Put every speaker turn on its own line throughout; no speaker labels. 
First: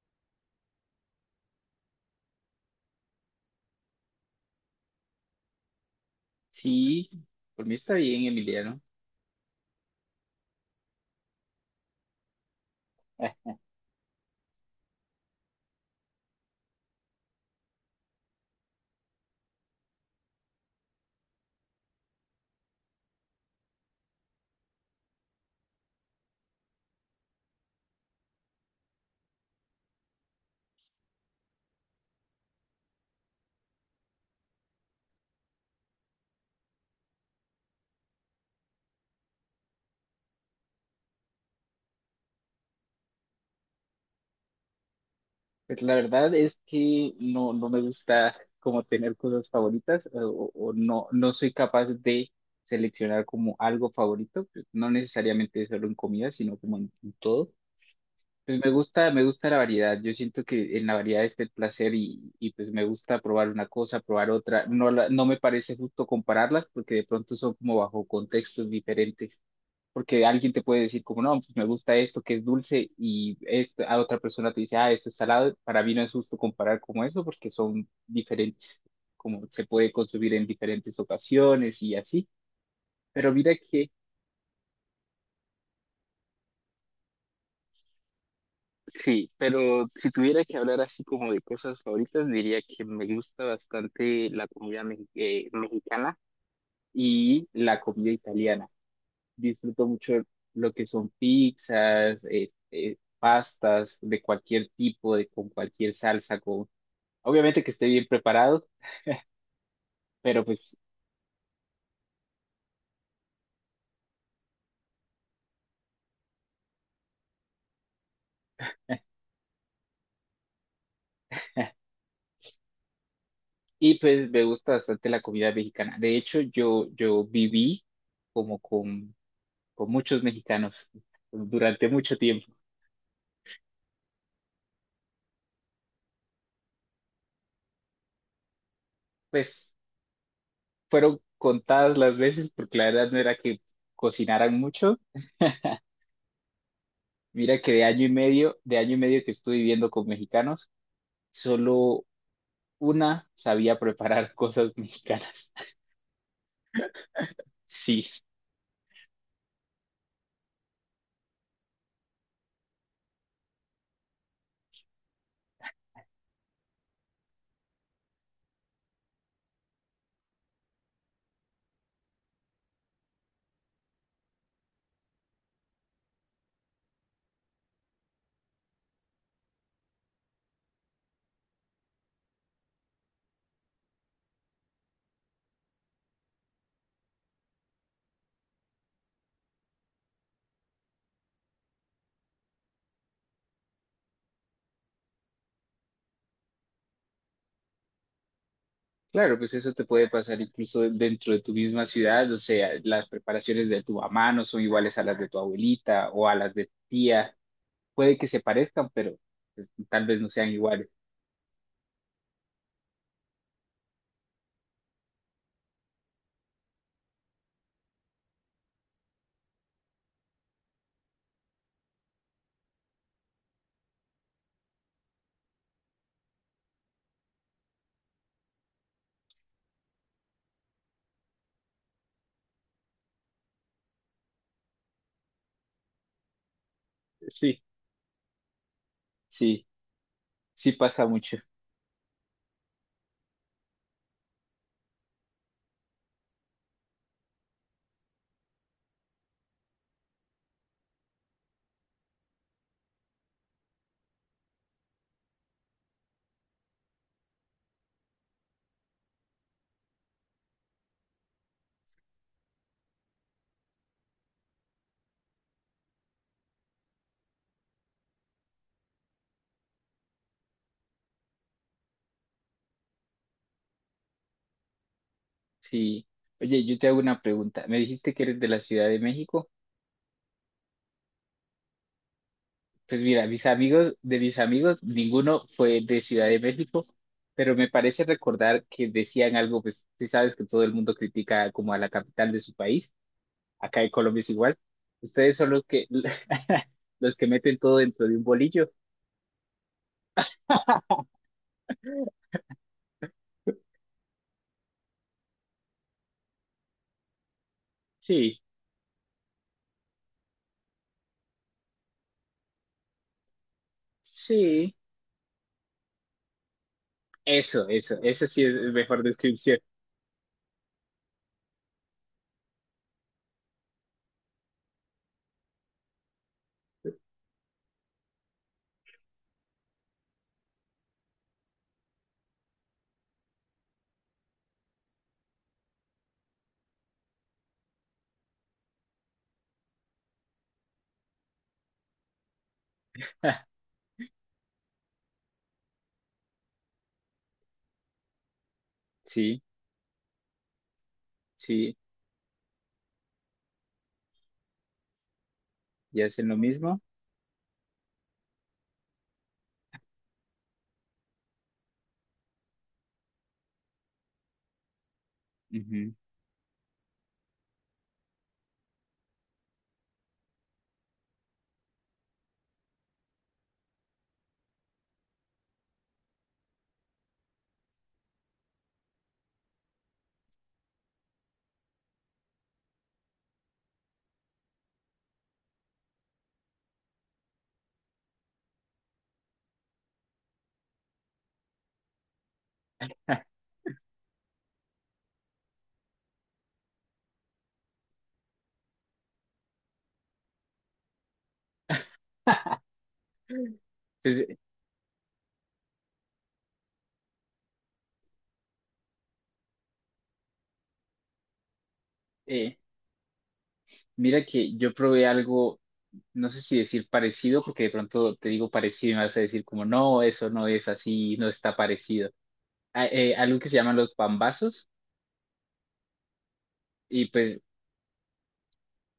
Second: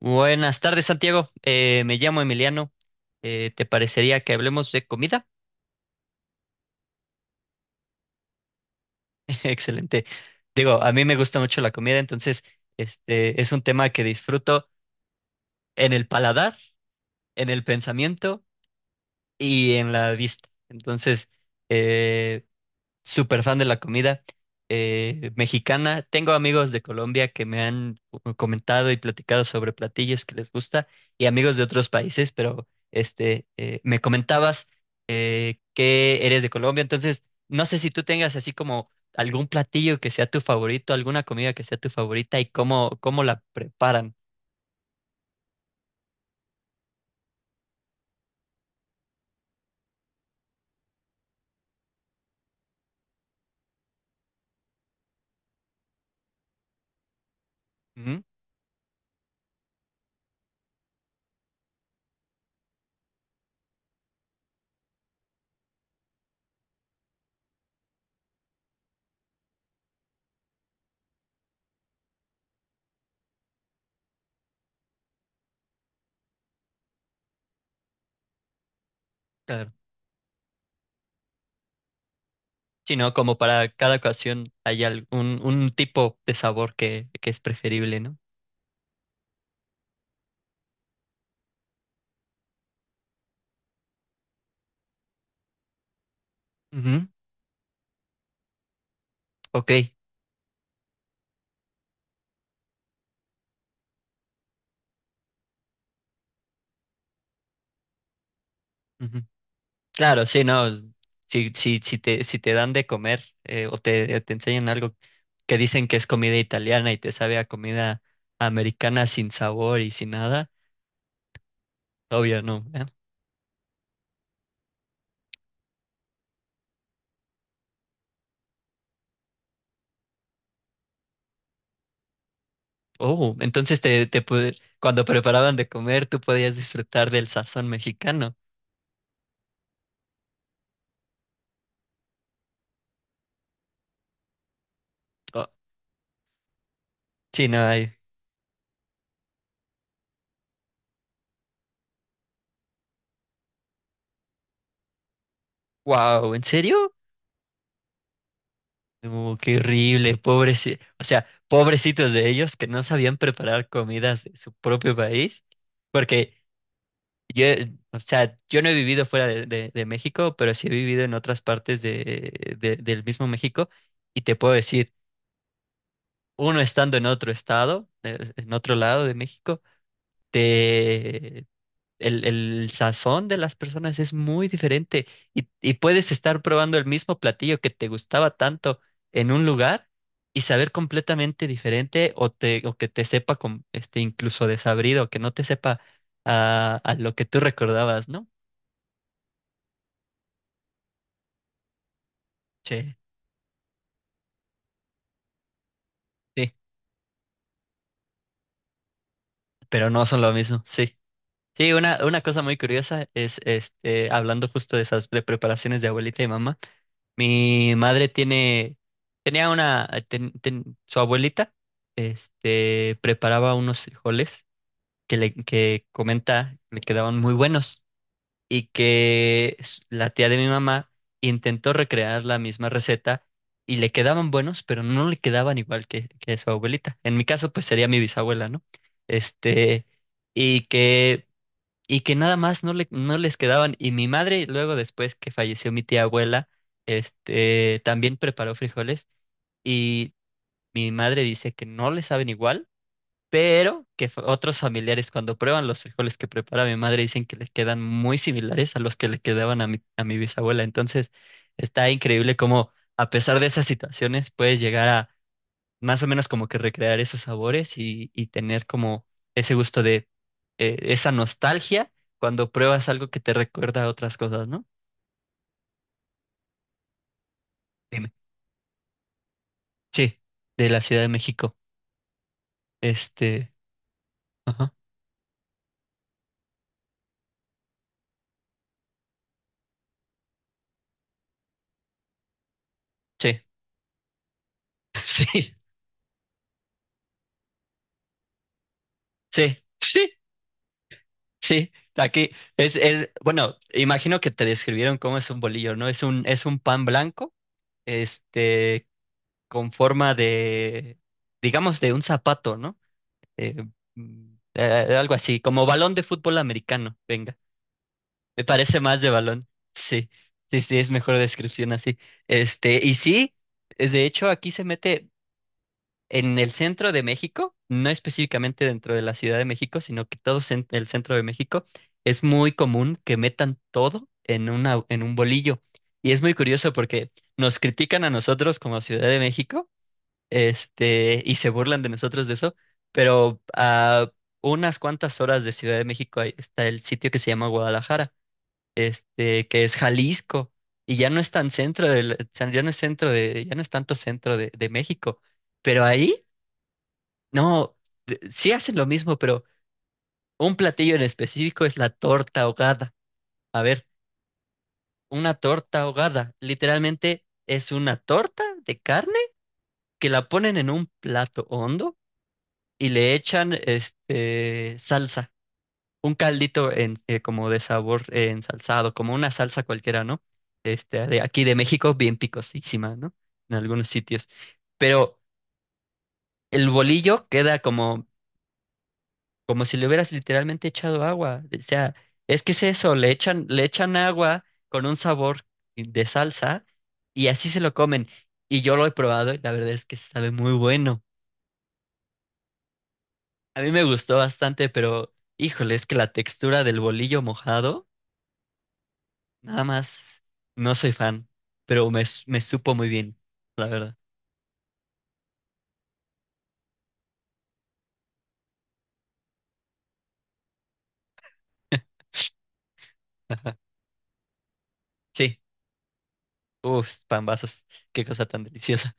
Buenas tardes, Santiago. Me llamo Emiliano. ¿Te parecería que hablemos de comida?
Sí, por mí está bien, Emiliano.
Excelente. Digo, a mí me gusta mucho la comida, entonces este es
Ah,
un tema que disfruto en el paladar, en el pensamiento y en la vista. Entonces, eh, súper fan de la comida mexicana. Tengo amigos de Colombia que me han comentado y platicado sobre platillos que les gusta, y amigos de otros países, pero este, me comentabas que eres de Colombia, entonces no sé si tú tengas así como algún platillo que sea tu favorito, alguna comida que sea tu favorita y cómo la preparan.
pues la verdad es que no me gusta como tener cosas favoritas, o, o no soy capaz de seleccionar como algo favorito, pues no necesariamente solo en comida, sino como en todo.
Ujú,
Pues me gusta la variedad. Yo siento que en la variedad está el placer y pues me gusta probar una cosa, probar otra. No, no me parece justo compararlas porque de pronto son como bajo contextos diferentes. Porque alguien te puede decir como, no, pues me gusta esto que es dulce y esta, a otra persona te dice, ah, esto es salado. Para mí no es justo comparar como eso porque son diferentes, como se
claro.
puede consumir en diferentes ocasiones y así.
Sí, ¿no?
Pero
Como
mira
para
que,
cada ocasión hay algún un tipo de sabor que es preferible, ¿no?
sí, pero si tuviera que hablar así como de cosas favoritas, diría que me gusta bastante la comida mexicana
Ujú.
y la comida italiana.
Ok.
Disfruto mucho lo que son pizzas, pastas de cualquier tipo, de, con cualquier salsa, con, obviamente que esté bien preparado,
Ujú. Claro, sí,
pero
no.
pues,
Si te dan de comer o te enseñan algo que dicen que es comida italiana y te sabe a comida americana sin sabor y sin nada, obvio no. ¿Eh?
y pues me gusta bastante la comida mexicana. De hecho, yo viví como con muchos mexicanos durante mucho tiempo.
Oh, entonces te cuando preparaban de comer tú podías disfrutar del sazón mexicano.
Pues fueron contadas las veces, porque la verdad no era que cocinaran mucho.
Oh, sí, no
Mira que
hay.
de año y medio que estuve viviendo con mexicanos, solo una sabía preparar cosas mexicanas.
Wow, ¿en serio?
Sí,
Oh, qué horrible, pobres, o sea, pobrecitos de ellos que no sabían preparar comidas de su propio país. Porque yo, o sea, yo no he vivido fuera de, de México, pero sí he vivido en otras partes de, del mismo México y te puedo decir, uno estando en otro estado, en otro lado de México, te, el sazón de las personas es muy diferente y puedes estar probando el mismo platillo que te gustaba tanto en un lugar y saber completamente diferente o, te, o que te sepa con, este, incluso desabrido, que no te sepa a lo que tú recordabas, ¿no?
claro, pues eso te puede pasar incluso dentro de tu misma ciudad, o sea,
Sí.
las preparaciones de tu mamá no son iguales a las de tu abuelita o a
Sí,
las de tu tía. Puede que se parezcan, pero pues,
pero no
tal
son
vez no
lo
sean
mismo,
iguales.
sí. Sí, una cosa muy curiosa es, este, hablando justo de esas preparaciones de abuelita y mamá, mi madre tiene, tenía una, su abuelita, este, preparaba unos frijoles que le, que comenta, le quedaban muy buenos, y la tía de mi mamá intentó recrear la misma receta y le quedaban buenos, pero no le quedaban igual que su abuelita. En mi caso,
Sí,
pues sería mi bisabuela, ¿no?
sí,
Este, y
sí pasa
que,
mucho.
y que nada más no le, no les quedaban. Y mi madre, luego después que falleció mi tía abuela, este, también preparó frijoles y mi madre dice que no le saben igual pero que otros familiares cuando prueban los frijoles que prepara mi madre dicen que les quedan muy similares a los que le quedaban a mi bisabuela. Entonces, está increíble cómo a pesar de esas situaciones puedes llegar a más o menos como que recrear esos sabores y tener como ese gusto de esa nostalgia cuando pruebas algo que te recuerda a otras cosas, ¿no?
Sí. Oye, yo te hago una pregunta. Me
Dime.
dijiste que eres de la Ciudad de México.
Sí, de la Ciudad de México.
Pues mira,
Este,
de mis
ajá.
amigos, ninguno fue de Ciudad de México, pero me parece recordar que decían algo, pues tú sabes que todo el mundo critica como a la capital de su país,
Sí,
acá en Colombia es igual, ustedes son
sí,
los que, los que meten todo dentro de un bolillo.
sí, sí. Sí, aquí es, bueno, imagino que te describieron cómo es un bolillo, ¿no? Es un pan blanco,
Sí,
este, con forma de, digamos, de un zapato, ¿no? Eh, mm, eh,
sí,
Algo así, como balón de fútbol americano, venga,
eso, esa
me
sí es la
parece más
mejor
de balón,
descripción.
sí, sí, sí, es mejor descripción así. Este, y sí, de hecho aquí se mete, en el centro de México, no específicamente dentro de la Ciudad de México, sino que todo el centro de México, es muy común que metan todo en una, en un bolillo. Y es muy curioso porque nos critican a nosotros como Ciudad de México, este, y se burlan de nosotros de eso, pero a unas cuantas horas de Ciudad de México ahí está el sitio que se llama Guadalajara,
Sí,
este, que es Jalisco, y ya no es tan
sí,
centro del, ya no es centro de, ya no es tanto centro de México, pero
y
ahí
hacen lo mismo.
no, sí hacen lo mismo, pero un platillo en específico es la torta ahogada. A ver, una torta
Ujú.
ahogada, literalmente es una torta de carne que la ponen en un plato hondo y le echan este salsa, un caldito en, como de sabor ensalzado, como una salsa cualquiera, ¿no? Este, de aquí de México, bien picosísima, ¿no? En algunos sitios. Pero el bolillo queda como como si le hubieras literalmente echado agua. O sea, es que es eso, le echan agua con un sabor de salsa y así se lo comen. Y yo lo he probado y la verdad es que sabe muy bueno. A mí me gustó
Pues,
bastante, pero híjole, es que la textura del bolillo mojado, nada más, no soy fan, pero me
eh,
supo muy bien, la verdad.
mira que yo probé algo, no sé si decir parecido, porque de pronto te digo parecido y me vas a decir como, no, eso no es así, no está parecido. Algo que se llaman los pambazos,
Sí, uff,
y pues,
pambazos, qué cosa tan deliciosa.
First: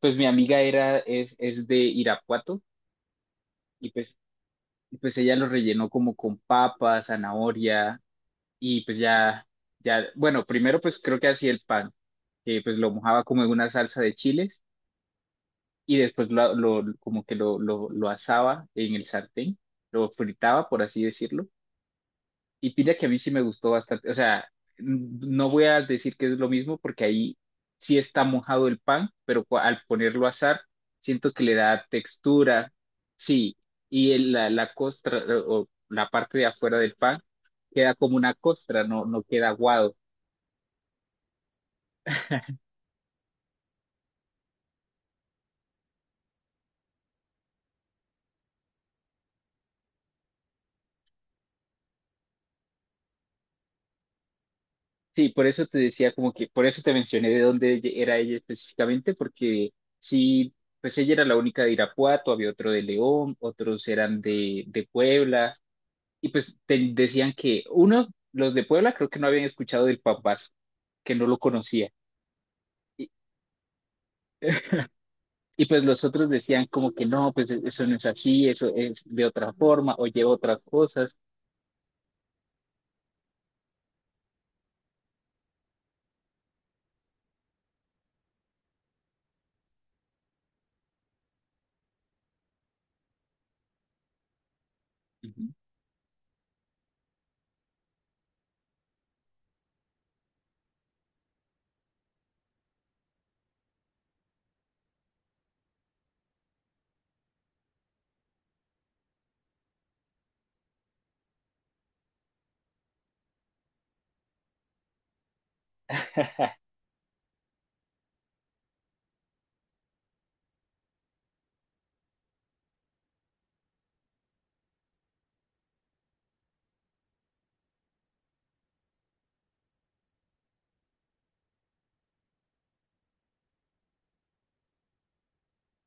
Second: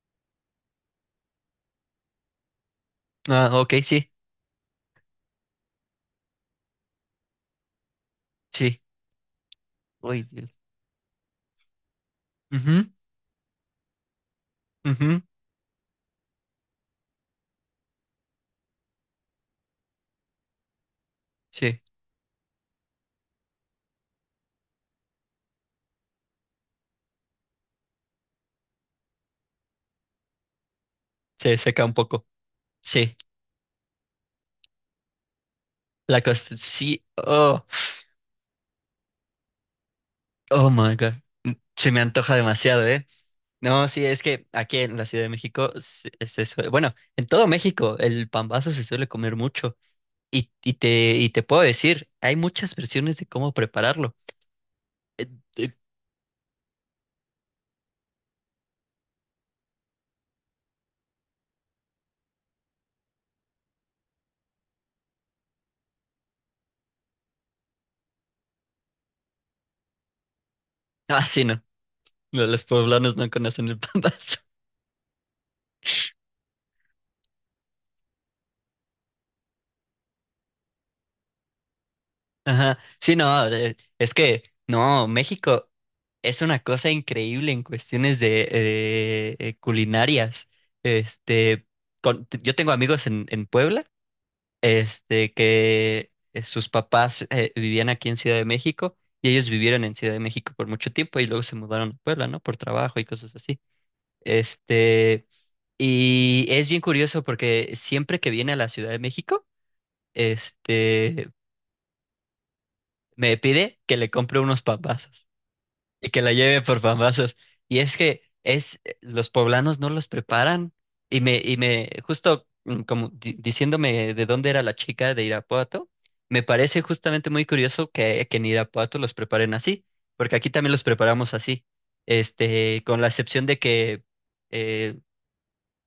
pues mi amiga es de Irapuato,
Ah, ok,
y
sí,
pues, y pues ella lo rellenó como con papa, zanahoria,
sí.
y pues ya, ya,
Uy,
bueno,
Dios.
primero pues creo que hacía el pan, que pues
Ujú,
lo mojaba como en una salsa de chiles,
ujú,
y después como que lo asaba en el sartén, lo fritaba, por así decirlo.
sí,
Y pide que a mí sí me gustó bastante. O sea, n- no voy a decir que es lo mismo porque ahí sí está mojado el pan, pero al ponerlo a asar, siento que le
se seca
da
un poco.
textura.
Sí,
Sí, y la costra o la
la
parte de
costa,
afuera del
sí,
pan
oh,
queda como una costra, no, no queda aguado.
oh my God, se me antoja demasiado, ¿eh? No, sí, es que aquí en la Ciudad de México, bueno, en todo México el pambazo se suele comer mucho y, y te puedo decir, hay muchas versiones de cómo prepararlo. Eh,
Sí, por eso
eh,
te decía como que, por eso te mencioné de dónde era ella específicamente, porque sí, pues ella era la única de Irapuato, había otro de León, otros eran de Puebla. Y pues te decían que unos, los de Puebla, creo que no habían escuchado del papazo, que
ah,
no lo
sí, no,
conocía.
no, los
Y,
poblanos no conocen el pambazo.
y pues los otros decían como que no, pues eso no es así, eso es de otra forma o lleva otras cosas.
Ajá, sí, no, es que, no, México es una cosa increíble en cuestiones de culinarias. Este, yo tengo amigos en Puebla, este,
Ujú.
que sus papás vivían aquí en Ciudad de México y ellos vivieron en Ciudad de México por mucho tiempo y luego se mudaron a Puebla, ¿no? Por trabajo y cosas así. Este, y es bien curioso porque siempre que viene a la Ciudad de México, este, me pide que le compre unos papás. Y que la lleve por famosas. Y es que es, los poblanos no los preparan. Justo mm, como diciéndome de dónde era la chica de Irapuato, me parece justamente muy curioso que en Irapuato los preparen así, porque aquí también los preparamos así. Este, con la excepción de que eh,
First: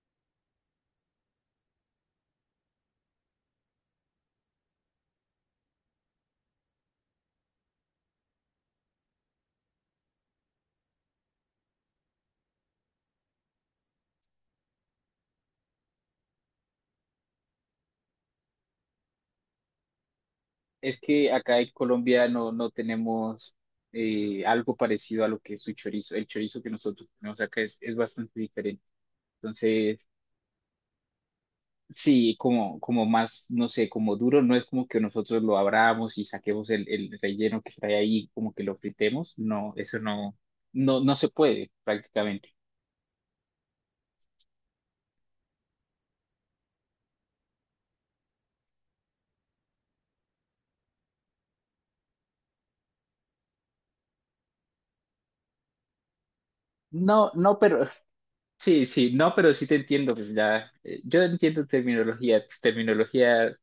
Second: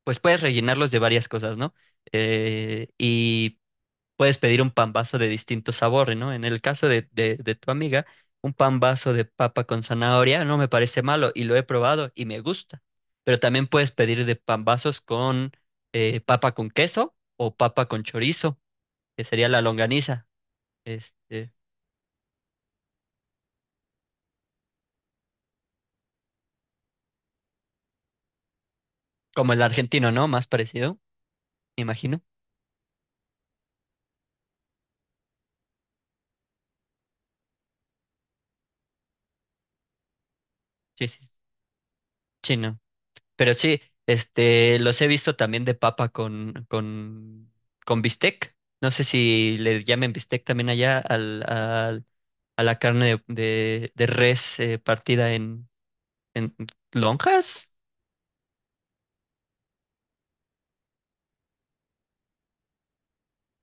pues puedes rellenarlos de varias cosas, ¿no? Y puedes pedir un pan vaso de distinto sabor, ¿no? En el caso de tu amiga, un pan vaso de papa con zanahoria no me parece malo y lo he probado y me gusta. Pero también puedes pedir de pan vasos con papa con queso o papa con chorizo, que sería la longaniza,
Es que
este,
acá en Colombia no tenemos algo parecido a lo que es su chorizo. El chorizo que nosotros tenemos acá es bastante diferente.
como el
Entonces,
argentino, ¿no? Más parecido, me imagino.
sí, como, como más, no sé, como duro, no es como que nosotros lo abramos y saquemos el relleno que trae ahí, como que lo fritemos, no, eso no, no,
Sí,
no
sí,
se puede prácticamente.
chino. Pero sí, este, los he visto también de papa con con bistec. No sé si le llamen bistec también allá al, al a la carne de, de res partida en
No, no,
lonjas
pero sí, sí, no, pero sí te entiendo, pues ya, yo entiendo terminología, tu terminología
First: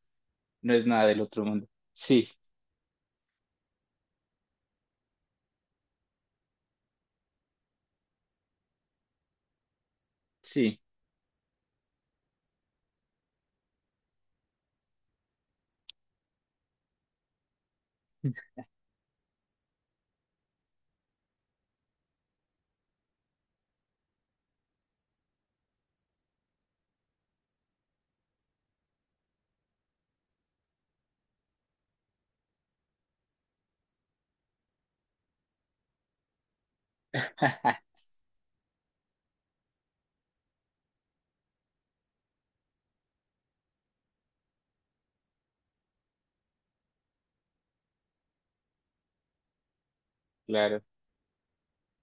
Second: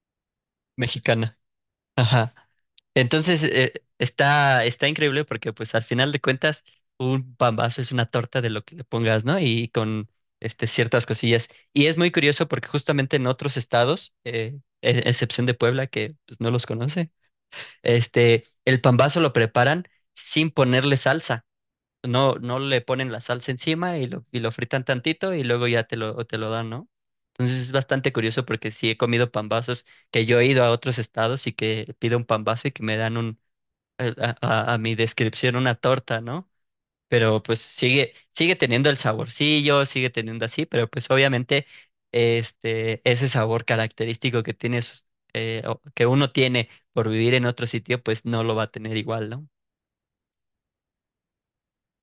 no es nada del
mexicana.
otro mundo. Sí,
Ajá. Entonces, está, está increíble porque pues al final de cuentas un pambazo es una torta de lo que le pongas, ¿no? Y con este,
sí,
ciertas cosillas. Y es muy curioso porque justamente en otros estados, excepción de Puebla, que pues, no los conoce, este, el pambazo lo preparan sin ponerle salsa. No, no le ponen la salsa encima y lo fritan tantito y luego ya te lo dan, ¿no? Entonces es bastante curioso porque sí he comido pambazos que yo he ido a otros estados y que pido un pambazo y que me dan un, eh, a, a mi descripción una torta, ¿no? Pero pues sigue, sigue teniendo el saborcillo, sigue teniendo así, pero pues obviamente este, ese sabor característico que tienes, que uno tiene por vivir en otro sitio, pues no lo va a tener igual, ¿no?
claro,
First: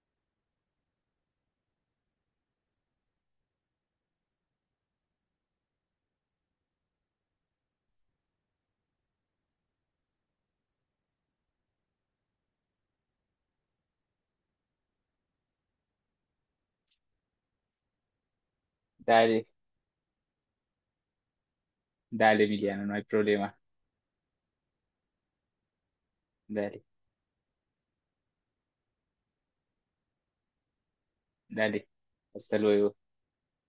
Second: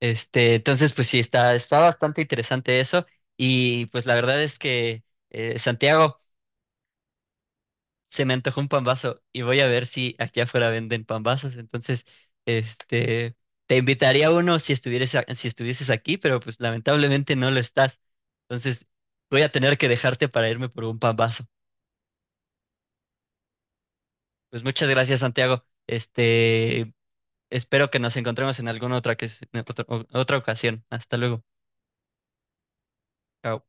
Este, entonces, pues sí, está, está bastante interesante eso. Y pues la verdad es que, Santiago, se me antojó un pambazo y voy a ver si aquí afuera venden pambazos. Entonces, este, te invitaría a uno si estuvieras, si estuvieses aquí, pero pues lamentablemente no lo estás. Entonces, voy
dale,
a tener que dejarte para irme por un pambazo.
dale, Emiliano, no hay problema,
Pues muchas gracias, Santiago.
dale,
Este, espero que nos encontremos en alguna otra, en otra otra ocasión. Hasta luego.
dale, hasta luego.
Chao.